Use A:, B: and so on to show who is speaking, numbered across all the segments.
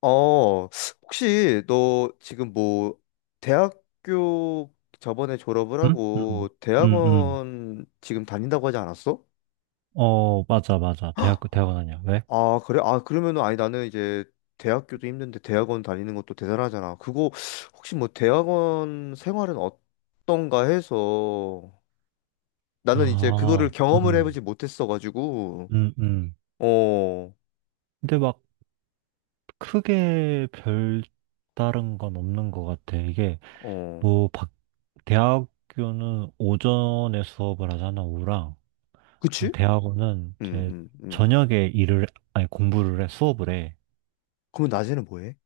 A: 어, 혹시 너 지금 뭐 대학교 저번에 졸업을
B: 응? 응,
A: 하고
B: 응, 응.
A: 대학원 지금 다닌다고 하지 않았어?
B: 어, 맞아, 맞아. 대학교, 대학원 아니야. 왜?
A: 아, 그래? 아, 그러면은 아니 나는 이제 대학교도 힘든데 대학원 다니는 것도 대단하잖아. 그거 혹시 뭐 대학원 생활은 어떤가 해서 나는 이제 그거를
B: 아,
A: 경험을 해보지 못했어가지고.
B: 음, 음.
A: 어,
B: 근데 막 크게 별다른 건 없는 것 같아. 이게
A: 어,
B: 뭐, 대학교는 오전에 수업을 하잖아, 오후랑.
A: 그치?
B: 대학원은
A: 음,
B: 이제
A: 음, 음.
B: 저녁에 일을, 아니, 공부를 해, 수업을 해.
A: 그럼 낮에는 뭐 해?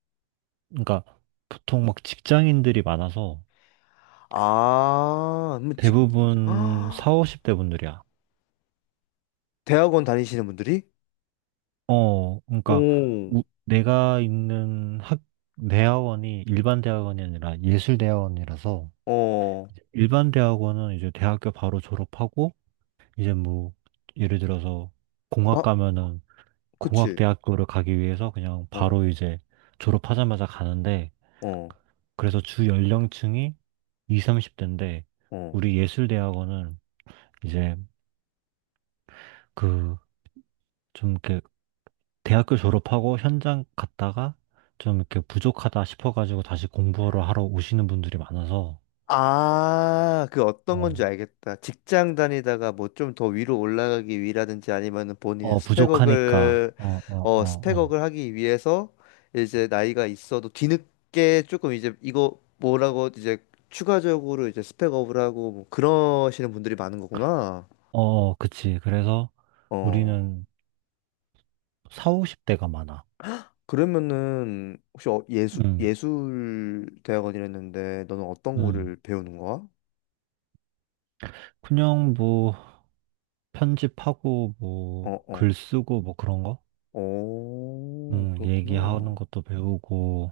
B: 그러니까 보통 막 직장인들이 많아서
A: 아,
B: 대부분 4, 50대 분들이야.
A: 대학원 다니시는 분들이?
B: 어, 그러니까
A: 오,
B: 내가 있는 학 대학원이 일반 대학원이 아니라 예술 대학원이라서
A: 어,
B: 일반 대학원은 이제 대학교 바로 졸업하고 이제 뭐 예를 들어서 공학
A: 아,
B: 가면은 공학
A: 그치.
B: 대학교를 가기 위해서 그냥
A: 어,
B: 바로 이제 졸업하자마자 가는데
A: 어,
B: 그래서 주 연령층이 20, 30대인데
A: 어.
B: 우리 예술 대학원은 이제 그 좀 이렇게 대학교 졸업하고 현장 갔다가 좀 이렇게 부족하다 싶어가지고 다시 공부를 하러 오시는 분들이 많아서,
A: 아, 그 어떤
B: 어,
A: 건지 알겠다. 직장 다니다가 뭐 좀 더 위로 올라가기 위라든지 아니면은 본인의
B: 어, 부족하니까, 어, 어, 어, 어,
A: 스펙업을 하기 위해서 이제 나이가 있어도 뒤늦게 조금 이제 이거 뭐라고 이제 추가적으로 이제 스펙업을 하고 뭐 그러시는 분들이 많은 거구나.
B: 어, 어, 그치. 그래서
A: 어.
B: 우리는 4, 50대가 많아.
A: 그러면은 혹시 예술
B: 응,
A: 예술 대학원이랬는데 너는 어떤
B: 응.
A: 거를 배우는 거야?
B: 그냥 뭐, 편집하고,
A: 어,
B: 뭐,
A: 어.
B: 글 쓰고, 뭐 그런 거?
A: 오,
B: 응, 얘기하는
A: 그렇구나.
B: 것도 배우고,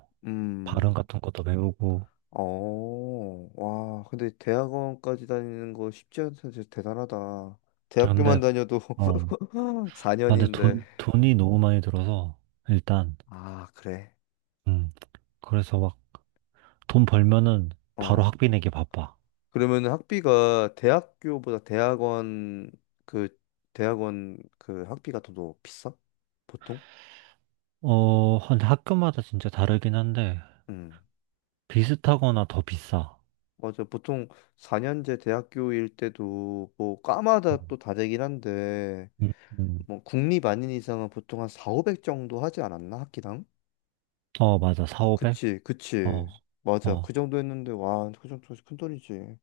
B: 발음
A: 음.
B: 같은 것도 배우고.
A: 어. 와, 근데 대학원까지 다니는 거 쉽지 않다. 진짜 대단하다. 대학교만
B: 근데,
A: 다녀도
B: 어, 근데
A: 4년인데.
B: 돈이 너무 많이 들어서, 일단,
A: 아, 그래.
B: 응. 그래서 막 돈 벌면은 바로
A: 어.
B: 학비 내기 바빠.
A: 그러면은 학비가 대학교보다 그 대학원 그 학비가 더 비싸? 보통?
B: 어, 근데 학교마다 진짜 다르긴 한데,
A: 음.
B: 비슷하거나 더 비싸.
A: 맞아. 보통 4년제 대학교일 때도 뭐
B: 음,
A: 과마다 또 다르긴 한데
B: 음, 음.
A: 뭐 국립 아닌 이상은 보통 한 4, 500 정도 하지 않았나? 학기당?
B: 어, 맞아. 4,
A: 그치,
B: 오0
A: 그치.
B: 0. 어,
A: 맞아.
B: 어.
A: 그 정도 했는데 와, 그 정도 큰돈이지.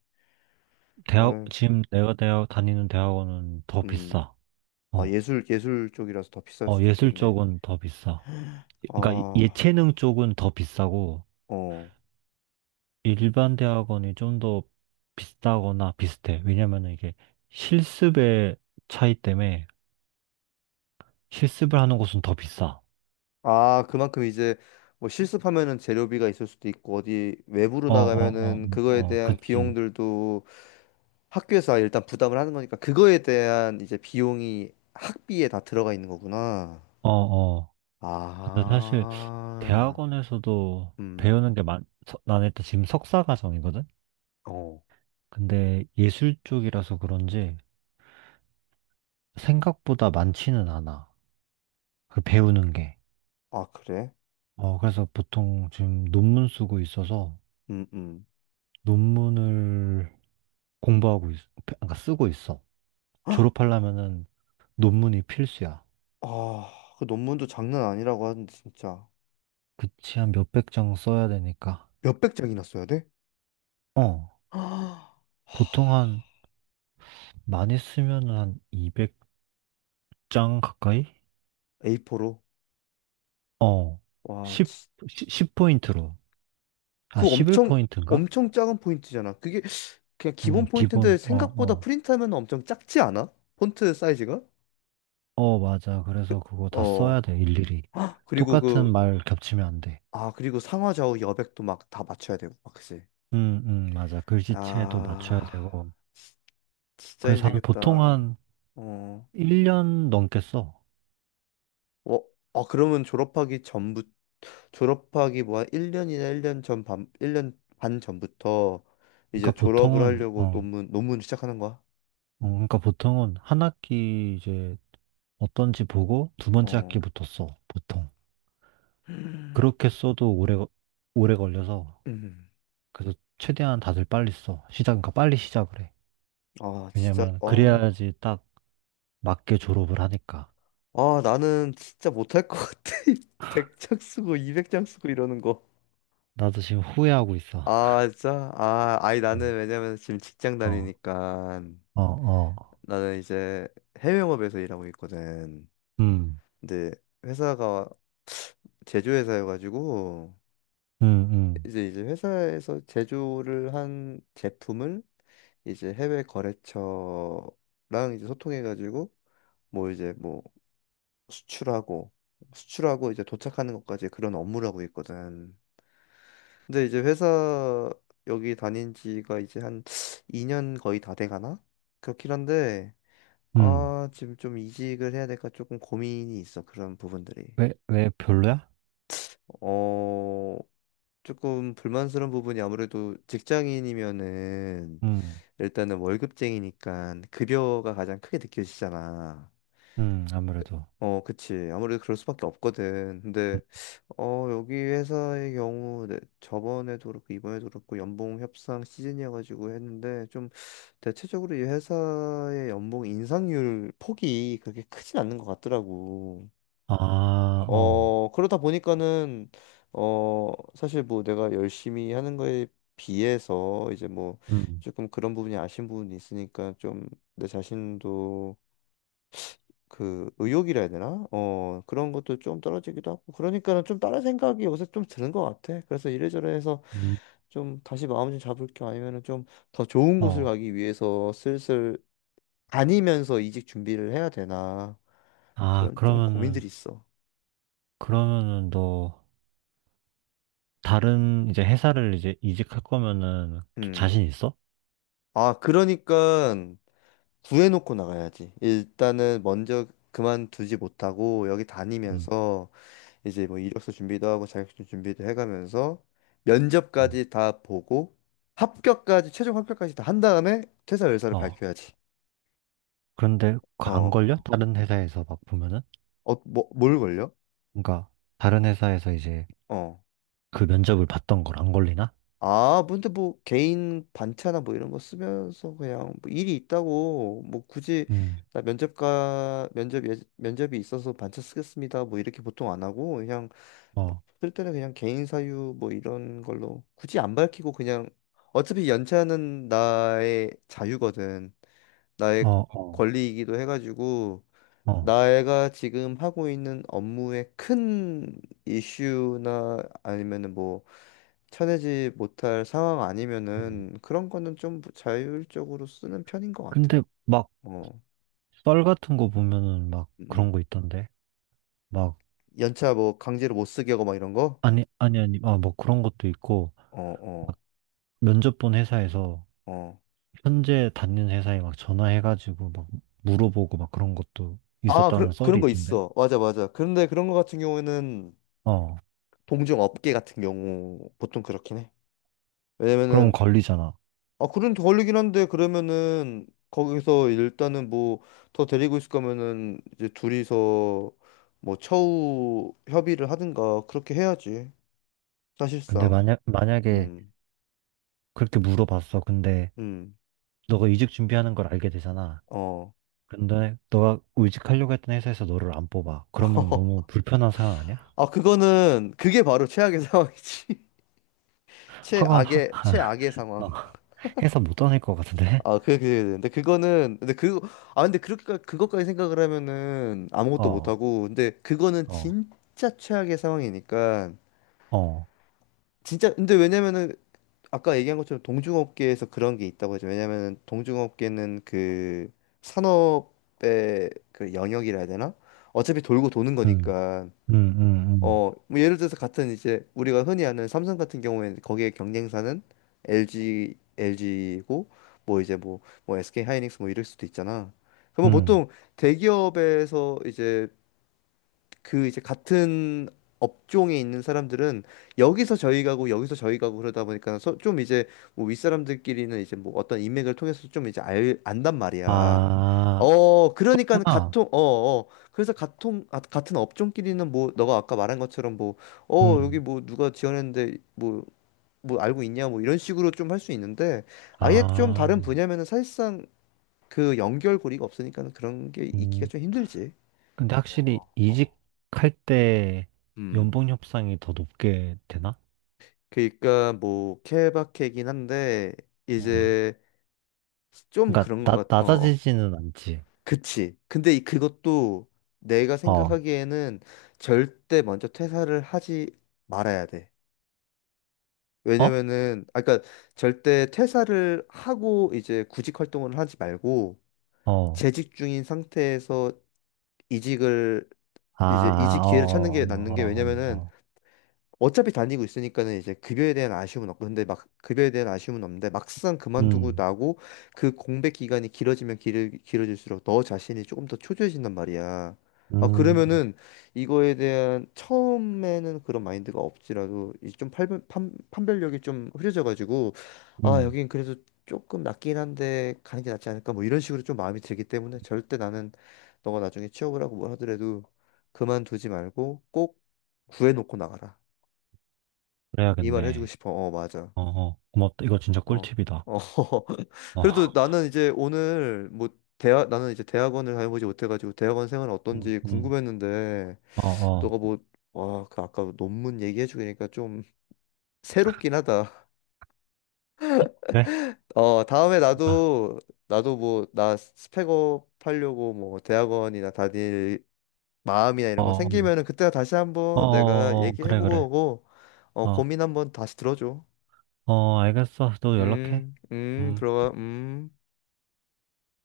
A: 아유,
B: 지금 내가 다니는 대학원은 더
A: 음.
B: 비싸.
A: 아,
B: 어,
A: 예술 쪽이라서 더 비쌀
B: 어,
A: 수도
B: 예술
A: 있겠네.
B: 쪽은 더 비싸. 그러니까
A: 아,
B: 예체능 쪽은 더 비싸고,
A: 어.
B: 일반 대학원이 좀 더 비싸거나 비슷해. 왜냐면 은 이게 실습의 차이 때문에 실습을 하는 곳은 더 비싸.
A: 아, 그만큼 이제 뭐 실습하면은 재료비가 있을 수도 있고 어디 외부로
B: 어, 어, 어,
A: 나가면은
B: 어,
A: 그거에
B: 어,
A: 대한
B: 그치.
A: 비용들도 학교에서 일단 부담을 하는 거니까 그거에 대한 이제 비용이 학비에 다 들어가 있는 거구나.
B: 어, 어. 근데 사실
A: 아,
B: 대학원에서도
A: 음,
B: 배우는 게 나는 일단 지금 석사 과정이거든?
A: 어,
B: 근데 예술 쪽이라서 그런지 생각보다 많지는 않아. 그 배우는 게.
A: 아, 그래?
B: 어, 그래서 보통 지금 논문 쓰고 있어서
A: 음, 음.
B: 논문을 공부하고 있, 그러니까 쓰고 있어.
A: 헉!
B: 졸업하려면은 논문이 필수야.
A: 아, 그 논문도 장난 아니라고 하는데 진짜
B: 그치, 한 몇백 장 써야 되니까.
A: 몇백 장이나 써야 돼?
B: 어,
A: 아,
B: 보통 많이 쓰면은 한200 장 가까이?
A: A4로?
B: 어.
A: 와,
B: 10, 10포인트로. 아,
A: 그 엄청
B: 11포인트인가?
A: 엄청 작은 포인트잖아. 그게 그냥 기본 포인트인데
B: 기본, 어,
A: 생각보다
B: 어.
A: 프린트하면 엄청 작지 않아? 폰트 사이즈가?
B: 어, 맞아. 그래서
A: 그,
B: 그거 다 써야
A: 어.
B: 돼, 일일이.
A: 헉! 그리고
B: 똑같은 말 겹치면 안 돼.
A: 그리고 상하좌우 여백도 막 다 맞춰야 되고, 막 그치?
B: 맞아. 글씨체도 맞춰야
A: 아,
B: 되고.
A: 지- 진짜
B: 그래서 보통
A: 힘들겠다.
B: 한
A: 어,
B: 1년 넘게 써.
A: 어, 아, 졸업하기 뭐 한 1년이나 1년 반 전부터
B: 그러니까
A: 이제 졸업을
B: 보통은,
A: 하려고
B: 어,
A: 논문 시작하는 거야?
B: 그러니까 보통은 한 학기 이제 어떤지 보고 두 번째
A: 어.
B: 학기부터 써, 보통. 그렇게 써도 오래 걸려서
A: 음.
B: 그래서 최대한 다들 빨리 써. 시작은 빨리 시작을 해.
A: 아, 진짜,
B: 왜냐면
A: 아,
B: 그래야지 딱 맞게 졸업을 하니까.
A: 아, 나는 진짜 못할 것 같아. 100장 쓰고 200장 쓰고 이러는 거.
B: 나도 지금 후회하고 있어.
A: 아, 진짜? 아, 아니,
B: 음.
A: 나는 왜냐면 지금 직장
B: 어,
A: 다니니까
B: 어, 어.
A: 나는 이제 해외 영업에서 일하고 있거든.
B: 음,
A: 근데 회사가 제조 회사여가지고
B: 음, 음,
A: 이제 회사에서 제조를 한 제품을 이제 해외 거래처랑 이제 소통해가지고 뭐 이제 뭐 수출하고 수출하고 이제 도착하는 것까지 그런 업무를 하고 있거든. 근데 이제 회사 여기 다닌 지가 이제 한 2년 거의 다 돼가나? 그렇긴 한데,
B: 음.
A: 아, 지금 좀 이직을 해야 될까 조금 고민이 있어, 그런 부분들이.
B: 왜 별로야?
A: 어, 조금 불만스러운 부분이 아무래도 직장인이면은
B: 음,
A: 일단은 월급쟁이니까 급여가 가장 크게 느껴지잖아.
B: 아무래도.
A: 어, 그치. 아무래도 그럴 수밖에 없거든.
B: 음.
A: 근데, 어, 여기 회사의 경우, 네, 저번에도 그렇고, 이번에도 그렇고, 연봉 협상 시즌이어가지고 했는데, 좀, 대체적으로 이 회사의 연봉 인상률 폭이 그렇게 크진 않는 것 같더라고.
B: 아, 어,
A: 어, 그러다 보니까는, 어, 사실 뭐 내가 열심히 하는 거에 비해서, 이제 뭐,
B: 음,
A: 조금 그런 부분이 아쉬운 부분이 있으니까, 좀, 내 자신도 그 의욕이라 해야 되나? 어, 그런 것도 좀 떨어지기도 하고 그러니까는 좀 다른 생각이 요새 좀 드는 것 같아. 그래서 이래저래 해서
B: 음,
A: 좀 다시 마음 좀 잡을 겸 아니면은 좀 더 좋은 곳을
B: 어.
A: 가기 위해서 슬슬 다니면서 이직 준비를 해야 되나
B: 아,
A: 그런 좀
B: 그러면은,
A: 고민들이 있어.
B: 그러면은 너 다른 이제 회사를 이제 이직할 거면은 좀
A: 음.
B: 자신 있어?
A: 아, 그러니까 구해놓고 나가야지. 일단은 먼저 그만두지 못하고 여기
B: 음,
A: 다니면서 이제 뭐 이력서 준비도 하고 자격증 준비도 해가면서
B: 음.
A: 면접까지 다 보고 합격까지 최종 합격까지 다 한 다음에 퇴사 의사를
B: 어,
A: 밝혀야지.
B: 그런데 안
A: 어,
B: 걸려? 다른 회사에서 막 보면은?
A: 어, 뭘 걸려?
B: 그러니까 다른 회사에서 이제
A: 어.
B: 그 면접을 봤던 걸 안 걸리나?
A: 아, 근데 뭐 개인 반차나 뭐 이런 거 쓰면서 그냥 뭐 일이 있다고 뭐 굳이
B: 음,
A: 나 면접이 있어서 반차 쓰겠습니다. 뭐 이렇게 보통 안 하고 그냥
B: 어,
A: 쓸 때는 그냥 개인 사유 뭐 이런 걸로 굳이 안 밝히고 그냥 어차피 연차는 나의 자유거든.
B: 어,
A: 나의
B: 어,
A: 권리이기도 해가지고
B: 어.
A: 내가 지금 하고 있는 업무의 큰 이슈나 아니면은 뭐 쳐내지 못할 상황
B: 음.
A: 아니면은 그런 거는 좀 자율적으로 쓰는 편인 것 같아.
B: 근데 막
A: 어,
B: 썰 같은 거 보면은 막
A: 음.
B: 그런 거 있던데. 막
A: 연차 뭐 강제로 못 쓰게 하고 막 이런 거?
B: 아니 아니 아니 아, 뭐 그런 것도 있고
A: 어, 어,
B: 면접 본 회사에서
A: 어.
B: 현재 다니는 회사에 막 전화해가지고 막 물어보고 막 그런 것도
A: 아,
B: 있었다는 썰이
A: 그런 거
B: 있던데.
A: 있어. 맞아, 맞아. 그런데 그런 거 같은 경우에는
B: 어,
A: 동종 업계 같은 경우 보통 그렇긴 해.
B: 그럼
A: 왜냐면은.
B: 걸리잖아.
A: 아, 그런 더 걸리긴 한데 그러면은 거기서 일단은 뭐 더 데리고 있을 거면은 이제 둘이서 뭐 처우 협의를 하든가 그렇게 해야지.
B: 근데
A: 사실상.
B: 만약에
A: 음.
B: 그렇게 물어봤어. 근데
A: 음.
B: 너가 이직 준비하는 걸 알게 되잖아.
A: 어.
B: 근데 너가 이직하려고 했던 회사에서 너를 안 뽑아. 그러면 너무 불편한 상황 아니야?
A: 아, 그거는 그게 바로 최악의 상황이지.
B: 학원, 학,
A: 최악의 상황.
B: 어, 회사 못 다닐 것 같은데?
A: 아, 근데 그거는, 근데 그, 아, 근데 그렇게, 그것까지 생각을 하면은 아무것도
B: 어,
A: 못하고, 근데 그거는
B: 어,
A: 진짜 최악의 상황이니까,
B: 어,
A: 진짜, 근데 왜냐면은, 아까 얘기한 것처럼 동중업계에서 그런 게 있다고 하죠. 왜냐면은 동중업계는 그 산업의 그 영역이라 해야 되나? 어차피 돌고 도는
B: 음,
A: 거니까.
B: 음, 음, 음,
A: 어, 뭐 예를 들어서 같은 이제 우리가 흔히 아는 삼성 같은 경우에는 거기에 경쟁사는 LG고 뭐 이제 뭐, SK 하이닉스 뭐 이럴 수도 있잖아. 그러면
B: 음.
A: 보통 대기업에서 이제 그 이제 같은 업종에 있는 사람들은 여기서 저희 가고 여기서 저희 가고 그러다 보니까 좀 이제 뭐 윗사람들끼리는 이제 뭐 어떤 인맥을 통해서 좀 이제 안단 말이야.
B: 아,
A: 어, 그러니까
B: 아,
A: 같은 어, 어. 그래서 같은 아, 같은 업종끼리는 뭐 너가 아까 말한 것처럼 뭐 어, 여기
B: 음,
A: 뭐 누가 지원했는데 뭐 뭐 알고 있냐 뭐 이런 식으로 좀 할 수 있는데 아예 좀
B: 아,
A: 다른 분야면은 사실상 그 연결고리가 없으니까는 그런 게 있기가
B: 음.
A: 좀 힘들지.
B: 근데 확실히
A: 어, 어, 어.
B: 이직할 때
A: 음.
B: 연봉 협상이 더 높게 되나?
A: 그러니까 뭐 케바케긴 한데
B: 음.
A: 이제 좀
B: 그러니까
A: 그런 것 같. 어, 어.
B: 낮아지지는 않지.
A: 그치. 근데 이- 그것도 내가
B: 어,
A: 생각하기에는 절대 먼저 퇴사를 하지 말아야 돼.
B: 어?
A: 왜냐면은 아까 절대 퇴사를 하고 이제 구직 활동을 하지 말고
B: 어.
A: 재직 중인 상태에서 이직을
B: 아,
A: 이제
B: 아,
A: 이직 기회를 찾는
B: 어, 어,
A: 게 낫는 게.
B: 어, 어,
A: 왜냐면은
B: 어.
A: 어차피 다니고 있으니까는 이제 급여에 대한 아쉬움은 없고 근데 막 급여에 대한 아쉬움은 없는데 막상 그만두고
B: 음,
A: 나고 그 공백 기간이 길어지면 길어질수록 너 자신이 조금 더 초조해진단 말이야. 아
B: 음,
A: 그러면은 이거에 대한 처음에는 그런 마인드가 없지라도 이 좀 판별력이 좀 흐려져가지고 아
B: 음,
A: 여긴 그래도 조금 낫긴 한데 가는 게 낫지 않을까 뭐 이런 식으로 좀 마음이 들기 때문에 절대 나는 너가 나중에 취업을 하고 뭘 하더라도 그만두지 말고 꼭 구해놓고 나가라. 이 말을 해주고
B: 그래야겠네.
A: 싶어. 어, 맞아.
B: 어, 어, 고맙다. 이거 진짜
A: 어,
B: 꿀팁이다.
A: 어.
B: 어,
A: 그래도 나는 이제 오늘 뭐 대학 나는 이제 대학원을 다녀보지 못해가지고 대학원 생활
B: 음,
A: 어떤지
B: 음,
A: 궁금했는데
B: 어, 어,
A: 너가 뭐 와, 그 아까 논문 얘기해주니까 좀 새롭긴 하다.
B: 그래?
A: 어, 다음에
B: 아,
A: 나도 나도 뭐 나 스펙업 하려고 뭐 대학원이나 다닐 마음이나 이런 거
B: 어, 어,
A: 생기면은 그때 다시
B: 어,
A: 한번 내가
B: 어, 어. 그래, 그래.
A: 얘기해보고 어,
B: 어,
A: 고민 한번 다시 들어줘.
B: 어, 알겠어. 또 연락해. 음.
A: 들어가.